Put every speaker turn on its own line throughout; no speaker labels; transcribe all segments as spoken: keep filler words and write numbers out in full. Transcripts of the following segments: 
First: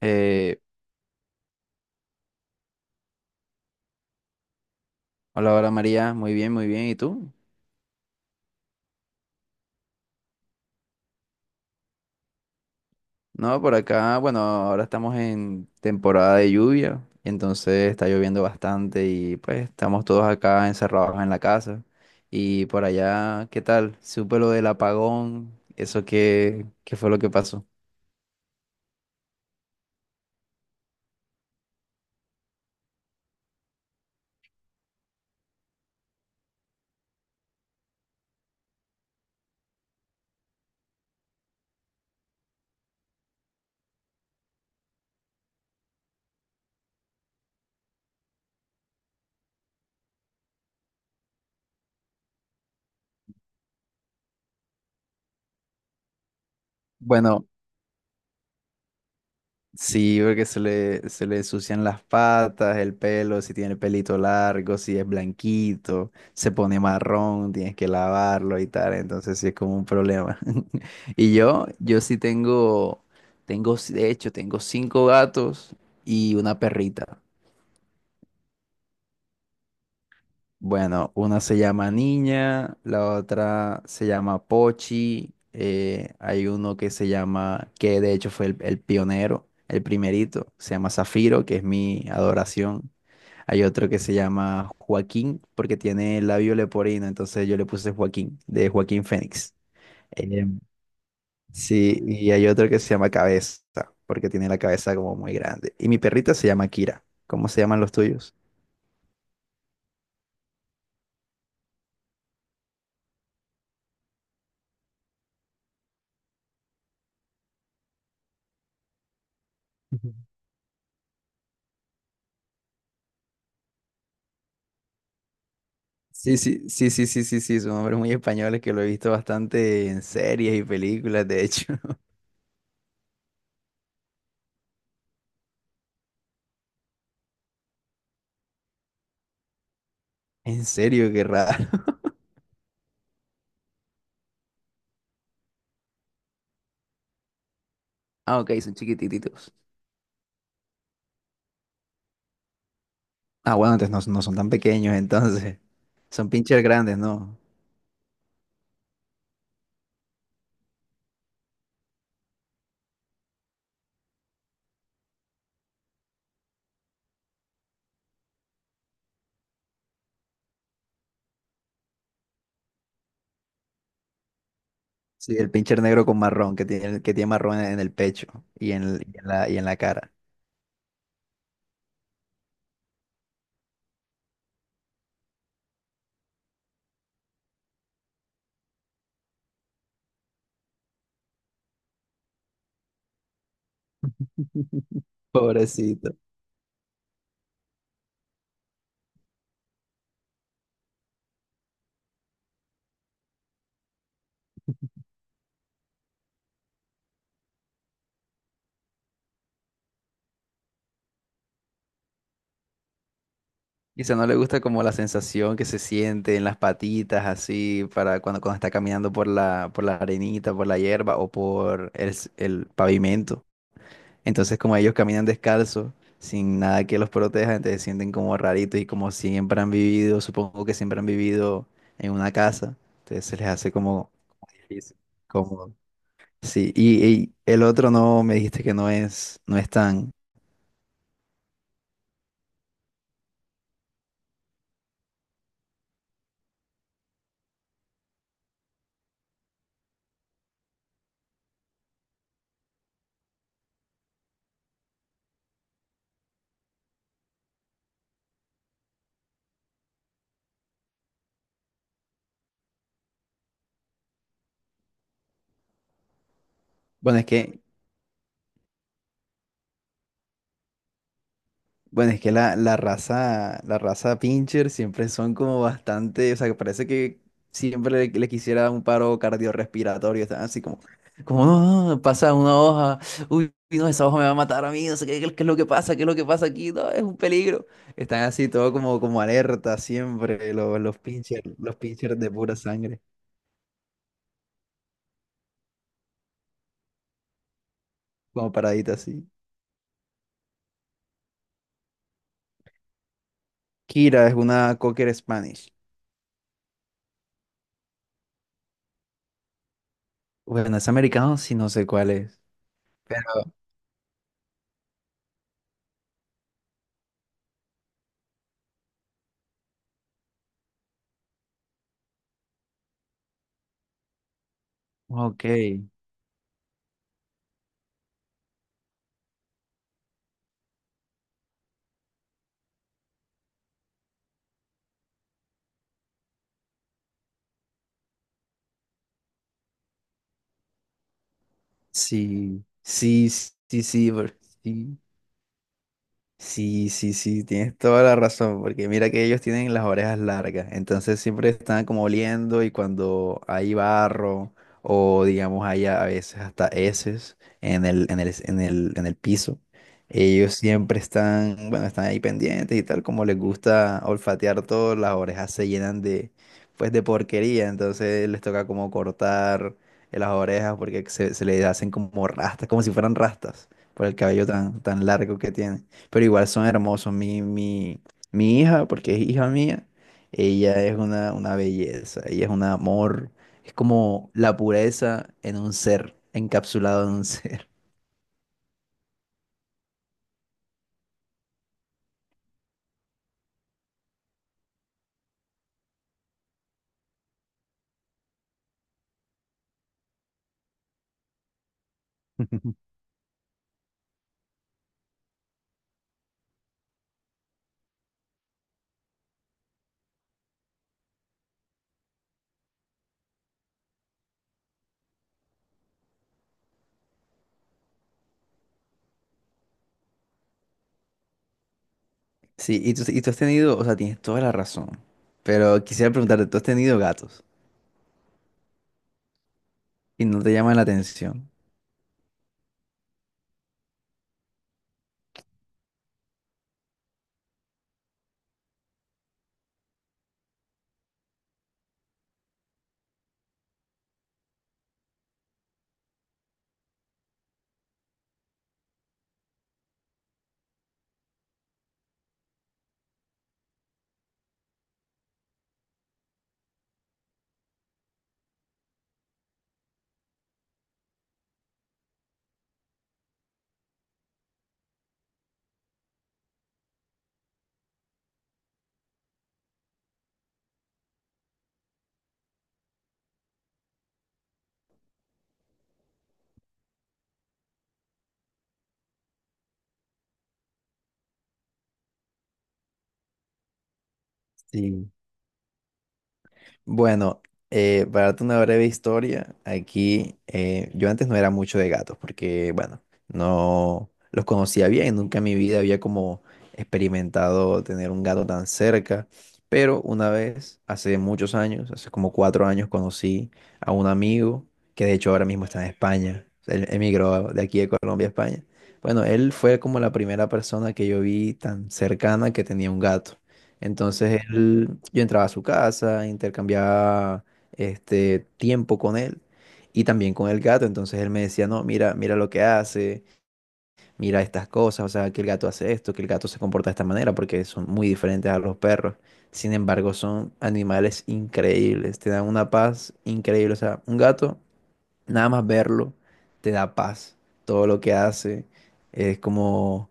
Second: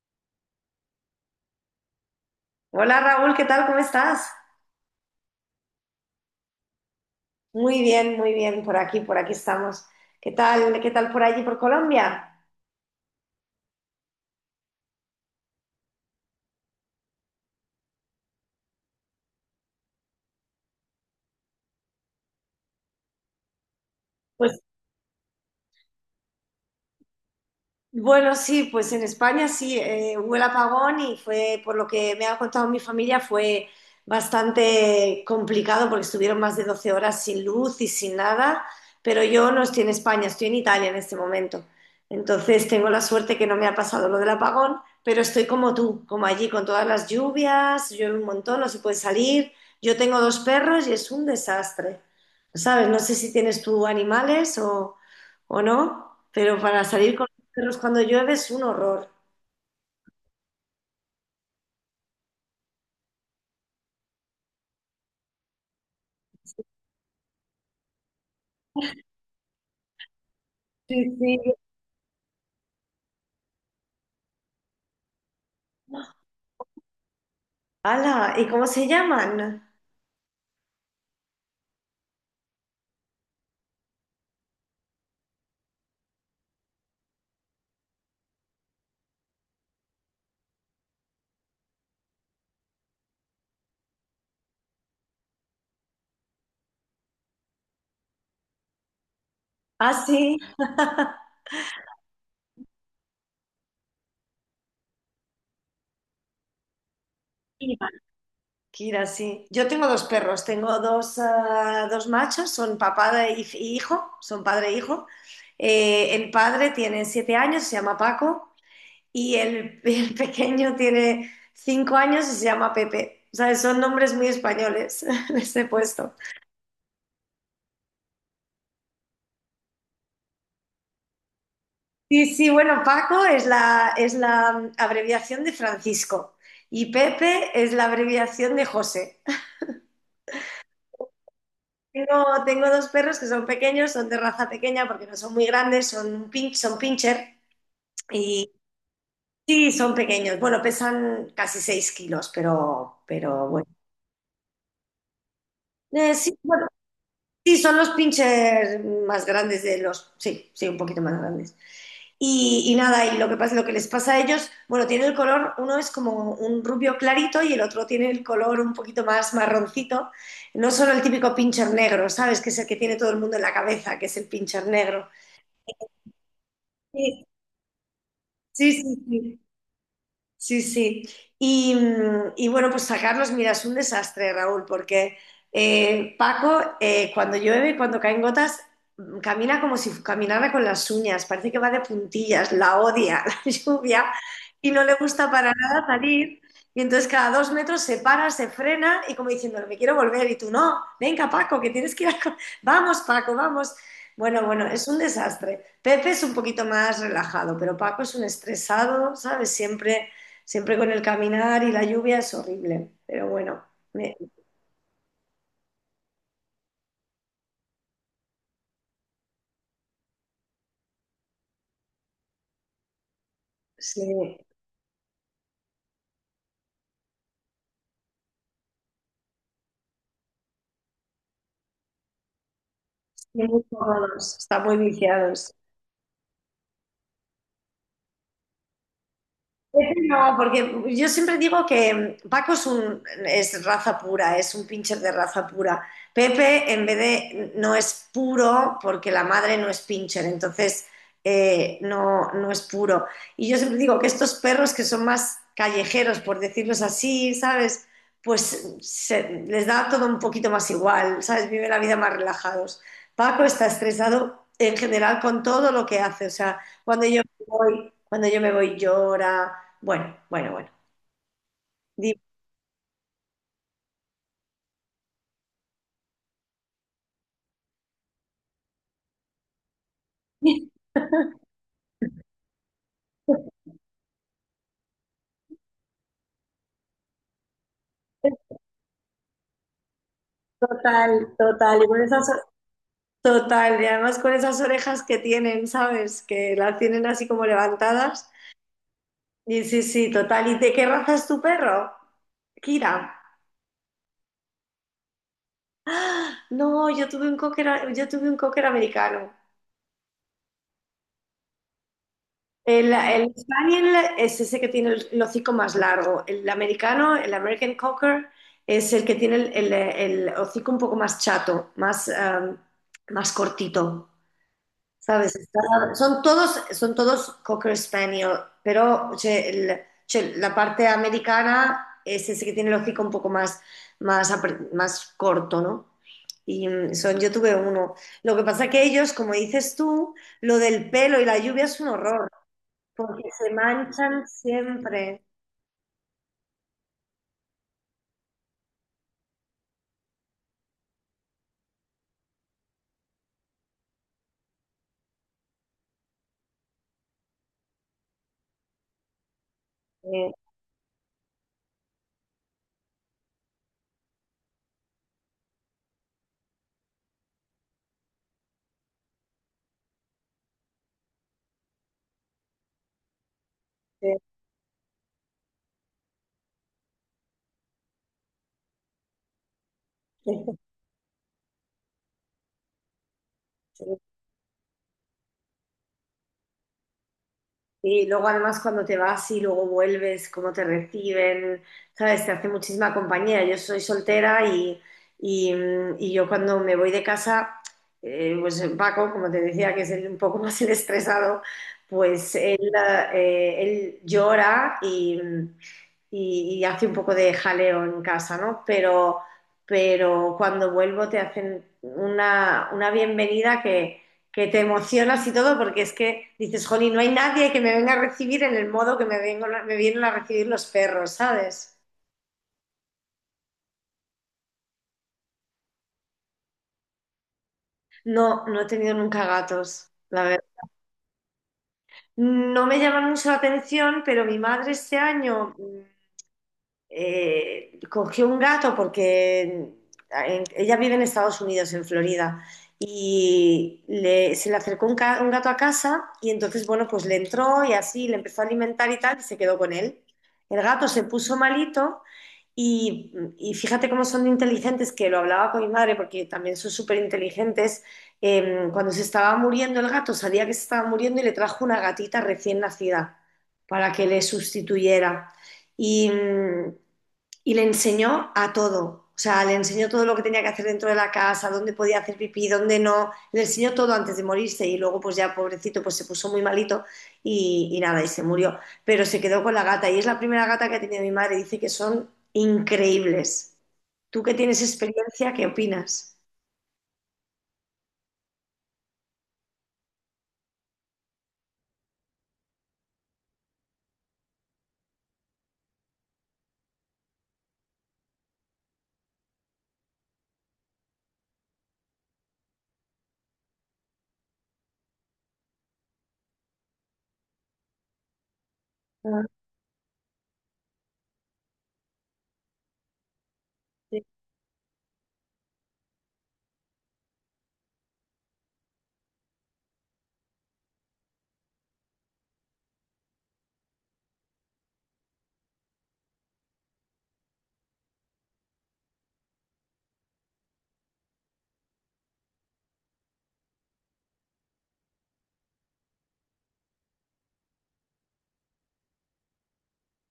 Eh,
Hola Raúl, ¿qué tal? ¿Cómo estás?
hola, hola María, muy bien, muy bien. ¿Y tú?
Muy bien, muy bien, por aquí, por aquí estamos. ¿Qué tal? ¿Qué tal por allí, por Colombia?
No, por acá, bueno, ahora estamos en temporada de lluvia, entonces está lloviendo bastante y pues estamos todos acá encerrados en la casa. Y por allá, ¿qué tal? Supe lo del apagón, eso qué, qué fue lo que pasó.
Bueno, sí, pues en España sí, eh, hubo el apagón y fue, por lo que me ha contado mi familia, fue bastante complicado porque estuvieron más de doce horas sin luz y sin nada, pero yo no estoy en España, estoy en Italia en este momento. Entonces tengo la suerte que no me ha pasado lo del apagón, pero estoy como tú, como allí, con todas las lluvias, llueve un montón, no se puede salir. Yo tengo dos perros y es un desastre, ¿sabes? No sé si tienes tú animales o, o no, pero para salir con
Bueno,
Perros cuando llueve es un horror.
sí, porque se le, se le ensucian las patas, el pelo, si tiene pelito largo, si es blanquito, se pone marrón, tienes que lavarlo y tal, entonces sí es como un problema.
Sí,
Y
sí.
yo, yo sí tengo, tengo, de hecho, tengo cinco gatos y una perrita.
¡Hala! ¿Y cómo se llaman?
Bueno, una se llama Niña, la otra se llama Pochi, eh, hay uno que se llama, que de hecho fue el, el pionero, el primerito, se llama Zafiro, que es mi adoración. Hay otro que se llama Joaquín, porque tiene el labio leporino, entonces yo le puse Joaquín, de Joaquín Fénix.
Ah, sí.
Em, sí, y hay otro que se llama Cabeza, porque tiene la cabeza como muy grande. Y mi perrita se llama Kira. ¿Cómo se llaman
Kira,
los tuyos?
Kira, sí. Yo tengo dos perros, tengo dos, ah, dos machos, son papá y y hijo, son padre e hijo. Eh, el padre tiene siete años, se llama Paco, y el, el pequeño tiene cinco años y se llama Pepe. O sea, son nombres muy españoles, les he puesto.
Sí, sí, sí, sí, sí, sí, sí, son hombres muy españoles que lo he visto bastante en series y películas, de hecho.
Sí, sí, bueno, Paco es la, es la abreviación de Francisco y Pepe es la abreviación de José.
En serio, qué raro.
Tengo, tengo dos perros que son pequeños, son de raza pequeña porque no son muy grandes, son, un pin- son pincher
Ah,
y
ok, son chiquititos.
sí, son pequeños. Bueno, pesan casi seis kilos, pero, pero
Ah,
bueno.
bueno, entonces no, no son tan pequeños, entonces.
Eh,
Son
sí,
pincher
bueno,
grandes, ¿no?
sí, son los pinchers más grandes de los. Sí, sí, un poquito más grandes. Y, y nada, y lo que pasa, lo que les pasa a ellos, bueno, tiene el color, uno es como un rubio clarito y el otro tiene el color un poquito más marroncito. No solo el típico pincher negro, ¿sabes? Que es el que tiene todo el mundo en la cabeza, que es el pincher negro.
Sí, el pincher negro con marrón, que tiene, que
Sí,
tiene marrón en el pecho
sí,
y en,
sí.
el- y en
Sí.
la, y en la cara.
Sí, sí. Y, mm, y bueno, pues sacarlos, mira, es un desastre, Raúl, porque eh, Paco, eh, cuando llueve, cuando caen gotas, mm, camina como si caminara con las uñas, parece que va de puntillas, la odia la lluvia y no le gusta para nada
Pobrecito.
salir. Y entonces cada dos metros se para, se frena y como diciendo, me quiero volver y tú no, venga, Paco, que tienes que ir a, co- ¡vamos, Paco, vamos! Bueno, bueno, es un desastre. Pepe es un poquito más relajado, pero Paco es un estresado, ¿sabes? Siempre Siempre con el caminar y la lluvia es horrible, pero bueno,
Quizá
me-
no le gusta como la sensación que se siente en las patitas, así, para cuando, cuando está caminando por la, por la arenita, por la hierba o por el, s- el pavimento.
sí,
Entonces, como ellos caminan descalzos, sin nada que los proteja, entonces se sienten como raritos y como siempre han vivido, supongo que siempre han vivido en una casa, entonces
sí,
se les
muy
hace como
cómodos, están muy
difícil.
viciados.
Como, sí, y, y el otro no, me dijiste que no es, no es
Pepe
tan,
no, porque yo siempre digo que Paco es un es raza pura, es un pincher de raza pura. Pepe, en vez de no es puro, porque la madre no es pincher, entonces eh, no, no es puro. Y yo siempre digo que estos perros que son más callejeros, por decirlos así, ¿sabes? Pues se- les da todo un poquito más igual, ¿sabes? Viven la vida más relajados. Paco está estresado en general con todo lo que hace, o sea, cuando
bueno,
yo
es
me
que
voy, cuando yo me voy llora. Bueno, bueno, bueno.
bueno,
Di-
es que la, la raza, la raza Pinscher siempre son como bastante, o sea, que parece que siempre le, le quisiera un paro cardiorrespiratorio, están así como, como, no, no, pasa una hoja, uy, no, esa hoja me va a matar a mí, no sé qué, qué es lo que pasa, qué es lo que pasa aquí, no, es un peligro. Están así todo como, como alerta siempre, los, los
Total,
Pinscher, los
total. Y con
Pinscher
esas,
de
o-
pura sangre,
total. Y además con esas orejas que tienen, ¿sabes? Que las tienen así como levantadas.
como paraditas así.
Y sí, sí, total. ¿Y de qué raza es tu perro? Kira.
Kira es una Cocker Spanish.
No, yo tuve un cocker, yo tuve un cocker americano.
Bueno, es americano, sí, no sé cuál es.
El,
Pero,
el Spaniel es ese que tiene el, el hocico más largo. El americano, el American Cocker, es el que tiene el, el- el hocico un poco más chato, más, em, más cortito. ¿Sabes?
ok.
Está- son todos, son todos Cocker Spaniel, pero c'è il- c'è la parte americana es ese que tiene el hocico un poco más, más, apre- más corto, ¿no? Y mm, son, yo tuve uno. Lo que pasa que ellos, como dices tú, lo del pelo y la lluvia es un horror,
Sí,
porque
sí,
se
sí, sí,
manchan
bro, sí.
siempre.
Sí, sí, sí, tienes toda la razón, porque mira que ellos tienen las orejas largas, entonces siempre están como oliendo y cuando hay barro o digamos hay a a veces hasta heces en el, en el, en el, en el piso,
Eh,
ellos siempre están, bueno, están ahí pendientes y tal, como les gusta olfatear todo, las orejas se llenan de, pues de porquería, entonces les toca como cortar las orejas porque se, se les hacen como rastas, como si fueran rastas por el
eh,
cabello tan, tan largo que tienen pero igual son hermosos. Mi, mi, mi hija, porque es hija mía, ella es una, una belleza, ella es un amor, es como la pureza en un ser, encapsulado en un ser.
Y luego además cuando te vas y luego vuelves, cómo te reciben, ¿sabes? Te hace muchísima compañía. Yo soy soltera y, y, mm, y yo cuando me voy de casa, eh, pues Paco, como te decía, que es el- un poco más el estresado, pues él, ah, eh, él llora y, mm, y- y hace un poco de jaleo en casa, ¿no? Pero, pero cuando vuelvo te hacen una, una bienvenida que que te emocionas y todo, porque es que dices, jolín, no hay nadie que me venga a recibir en el modo que me, vengo, me vienen a recibir los perros, ¿sabes?
Sí, y tú, y tú has tenido, o sea, tienes toda la razón, pero quisiera preguntarte, ¿tú has tenido gatos
No, no he tenido nunca gatos, la
y no
verdad.
te llaman la atención?
No me llaman mucho la atención, pero mi madre este año mm, eh, cogió un gato porque en- ella vive en Estados Unidos, en Florida, y le- se le acercó un, ca- un gato a casa y entonces, bueno, pues le entró y así le empezó a alimentar y tal y se quedó con él. El gato se puso malito y, y fíjate cómo son de inteligentes, que lo hablaba con mi madre porque también son súper inteligentes. Cuando se estaba muriendo el gato, sabía que se estaba muriendo y le trajo una gatita recién nacida para que le sustituyera. Y, mm, y le enseñó a todo. O sea, le enseñó todo lo que tenía que hacer dentro de la casa, dónde podía hacer pipí, dónde no. Le enseñó todo antes de morirse y luego, pues ya pobrecito, pues se puso muy malito y, y nada, y se murió. Pero se quedó con la gata y es la primera gata que ha tenido mi madre. Dice que son increíbles. Tú que tienes
Sí.
experiencia, ¿qué opinas?
Bueno, eh, para darte una breve historia, aquí eh, yo antes no era mucho de gatos porque, bueno, no los conocía bien, nunca en mi vida había como experimentado tener un gato tan cerca, pero una vez, hace muchos años, hace como cuatro años, conocí a un amigo que de hecho ahora mismo está en España, él emigró de aquí de Colombia a España.
Ah,
Bueno, él fue como la primera persona que yo vi tan cercana que tenía un gato.
sí.
Entonces él, yo entraba a su casa, intercambiaba este tiempo con él y también con el gato. Entonces él me decía, no, mira, mira lo que hace, mira estas cosas, o sea, que el gato hace esto, que el gato se comporta de esta manera, porque son muy diferentes a los perros. Sin embargo, son animales increíbles, te dan una paz increíble. O sea, un gato, nada más verlo, te da paz. Todo lo que hace es como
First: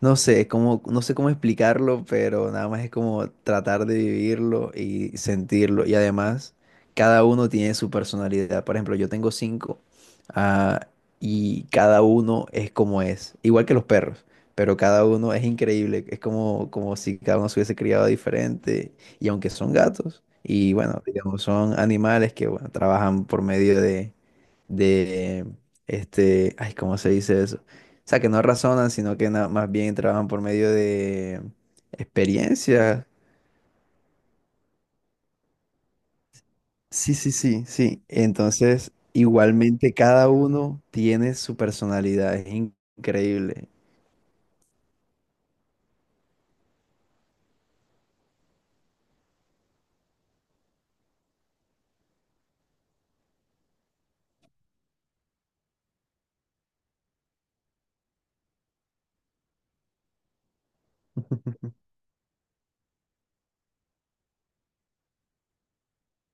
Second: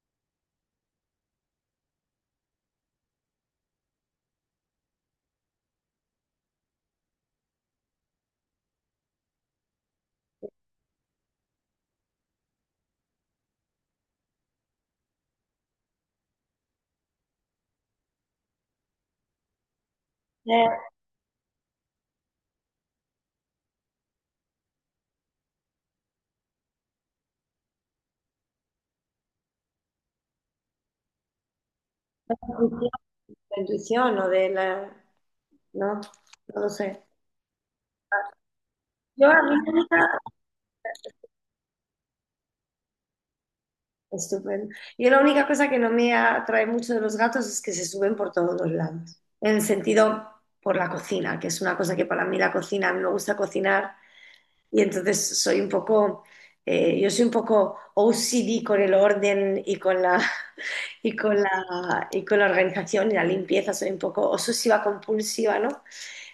no sé cómo, no sé cómo explicarlo, pero nada más es como tratar de vivirlo y sentirlo. Y además, cada uno tiene su personalidad. Por ejemplo, yo tengo cinco, ah, y cada uno es como es. Igual que los perros, pero cada uno es increíble. Es como, como si cada uno se hubiese criado diferente. Y aunque son gatos, y
Eh,
bueno, digamos, son animales que bueno, trabajan por medio de de, este, ay, ¿cómo se dice eso? O sea, que no razonan, sino que na- más bien trabajan por medio de
intuición,
experiencia.
la intuición o de la... No, no lo sé.
Sí, sí, sí, sí. Entonces,
Yo a mí
igualmente cada uno tiene su personalidad, es in- increíble.
Estupendo. Yo la única cosa que no me atrae mucho de los gatos es que se suben por todos los lados. En el sentido por la cocina, que es una cosa que para mí la cocina, a mí me gusta cocinar y entonces soy un poco, eh, yo soy un poco O C D con el orden y con la, y con la, y con la organización y la limpieza, soy un poco obsesiva compulsiva, ¿no?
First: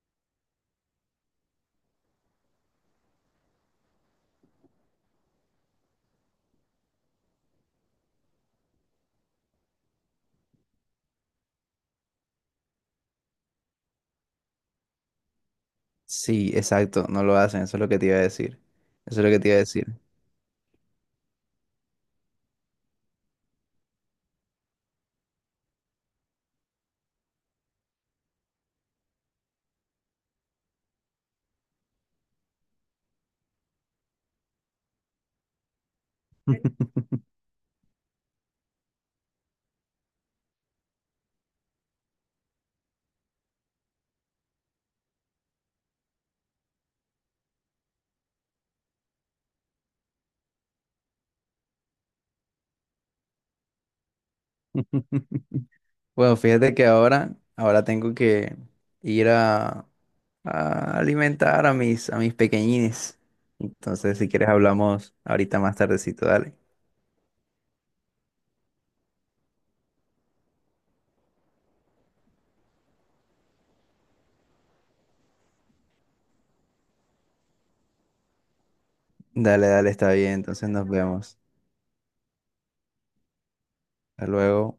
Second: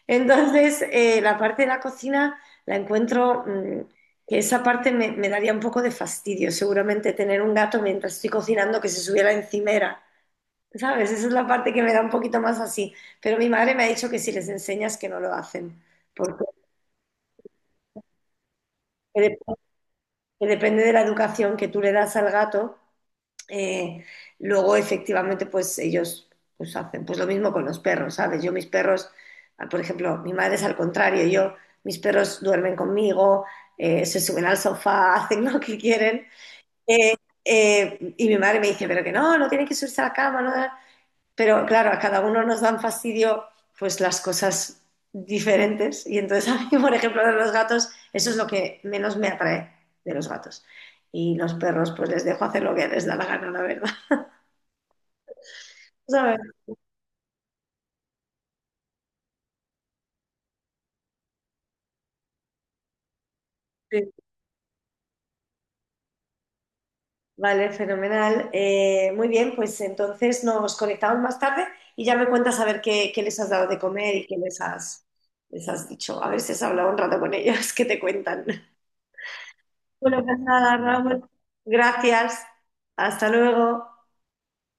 Entonces, eh, la parte de la cocina la encuentro, mm, que esa parte me, me daría un poco de fastidio, seguramente tener un gato mientras estoy cocinando que se subiera encimera, ¿sabes? Esa es la parte que me da un poquito más así. Pero mi madre me ha dicho que si les enseñas que no lo hacen, porque
Sí, exacto, no lo hacen, eso es lo que te iba a decir.
que
Eso es lo que te
dep-
iba a decir.
que depende de la educación que tú le das al gato. Eh, Luego, efectivamente, pues ellos pues, hacen pues, lo mismo con los perros, ¿sabes? Yo mis perros, ah, por ejemplo, mi madre es al contrario, yo, mis perros duermen conmigo, eh, se suben al sofá, hacen lo que quieren. Eh, eh, y mi madre me dice, pero que no, no tienen que subirse a la cama, no. Pero claro, a cada uno nos dan fastidio pues las cosas diferentes. Y entonces a mí, por ejemplo, de los gatos, eso es lo que menos me atrae de los gatos. Y los perros, pues les dejo hacer lo que les da la gana, la verdad.
Bueno,
¿Sabes?
fíjate que ahora, ahora tengo que ir a, a alimentar a mis, a mis pequeñines.
Sí.
Entonces, si quieres, hablamos ahorita más tardecito, dale.
Vale, fenomenal. Eh, muy bien, pues entonces nos conectamos más tarde y ya me cuentas a ver qué, qué les has dado de comer y qué les has, les has dicho. A ver si has hablado un rato con ellos, que te cuentan.
Dale, dale, está
Bueno,
bien.
pues
Entonces
nada,
nos
Raúl.
vemos.
Gracias. Hasta luego.
Hasta luego.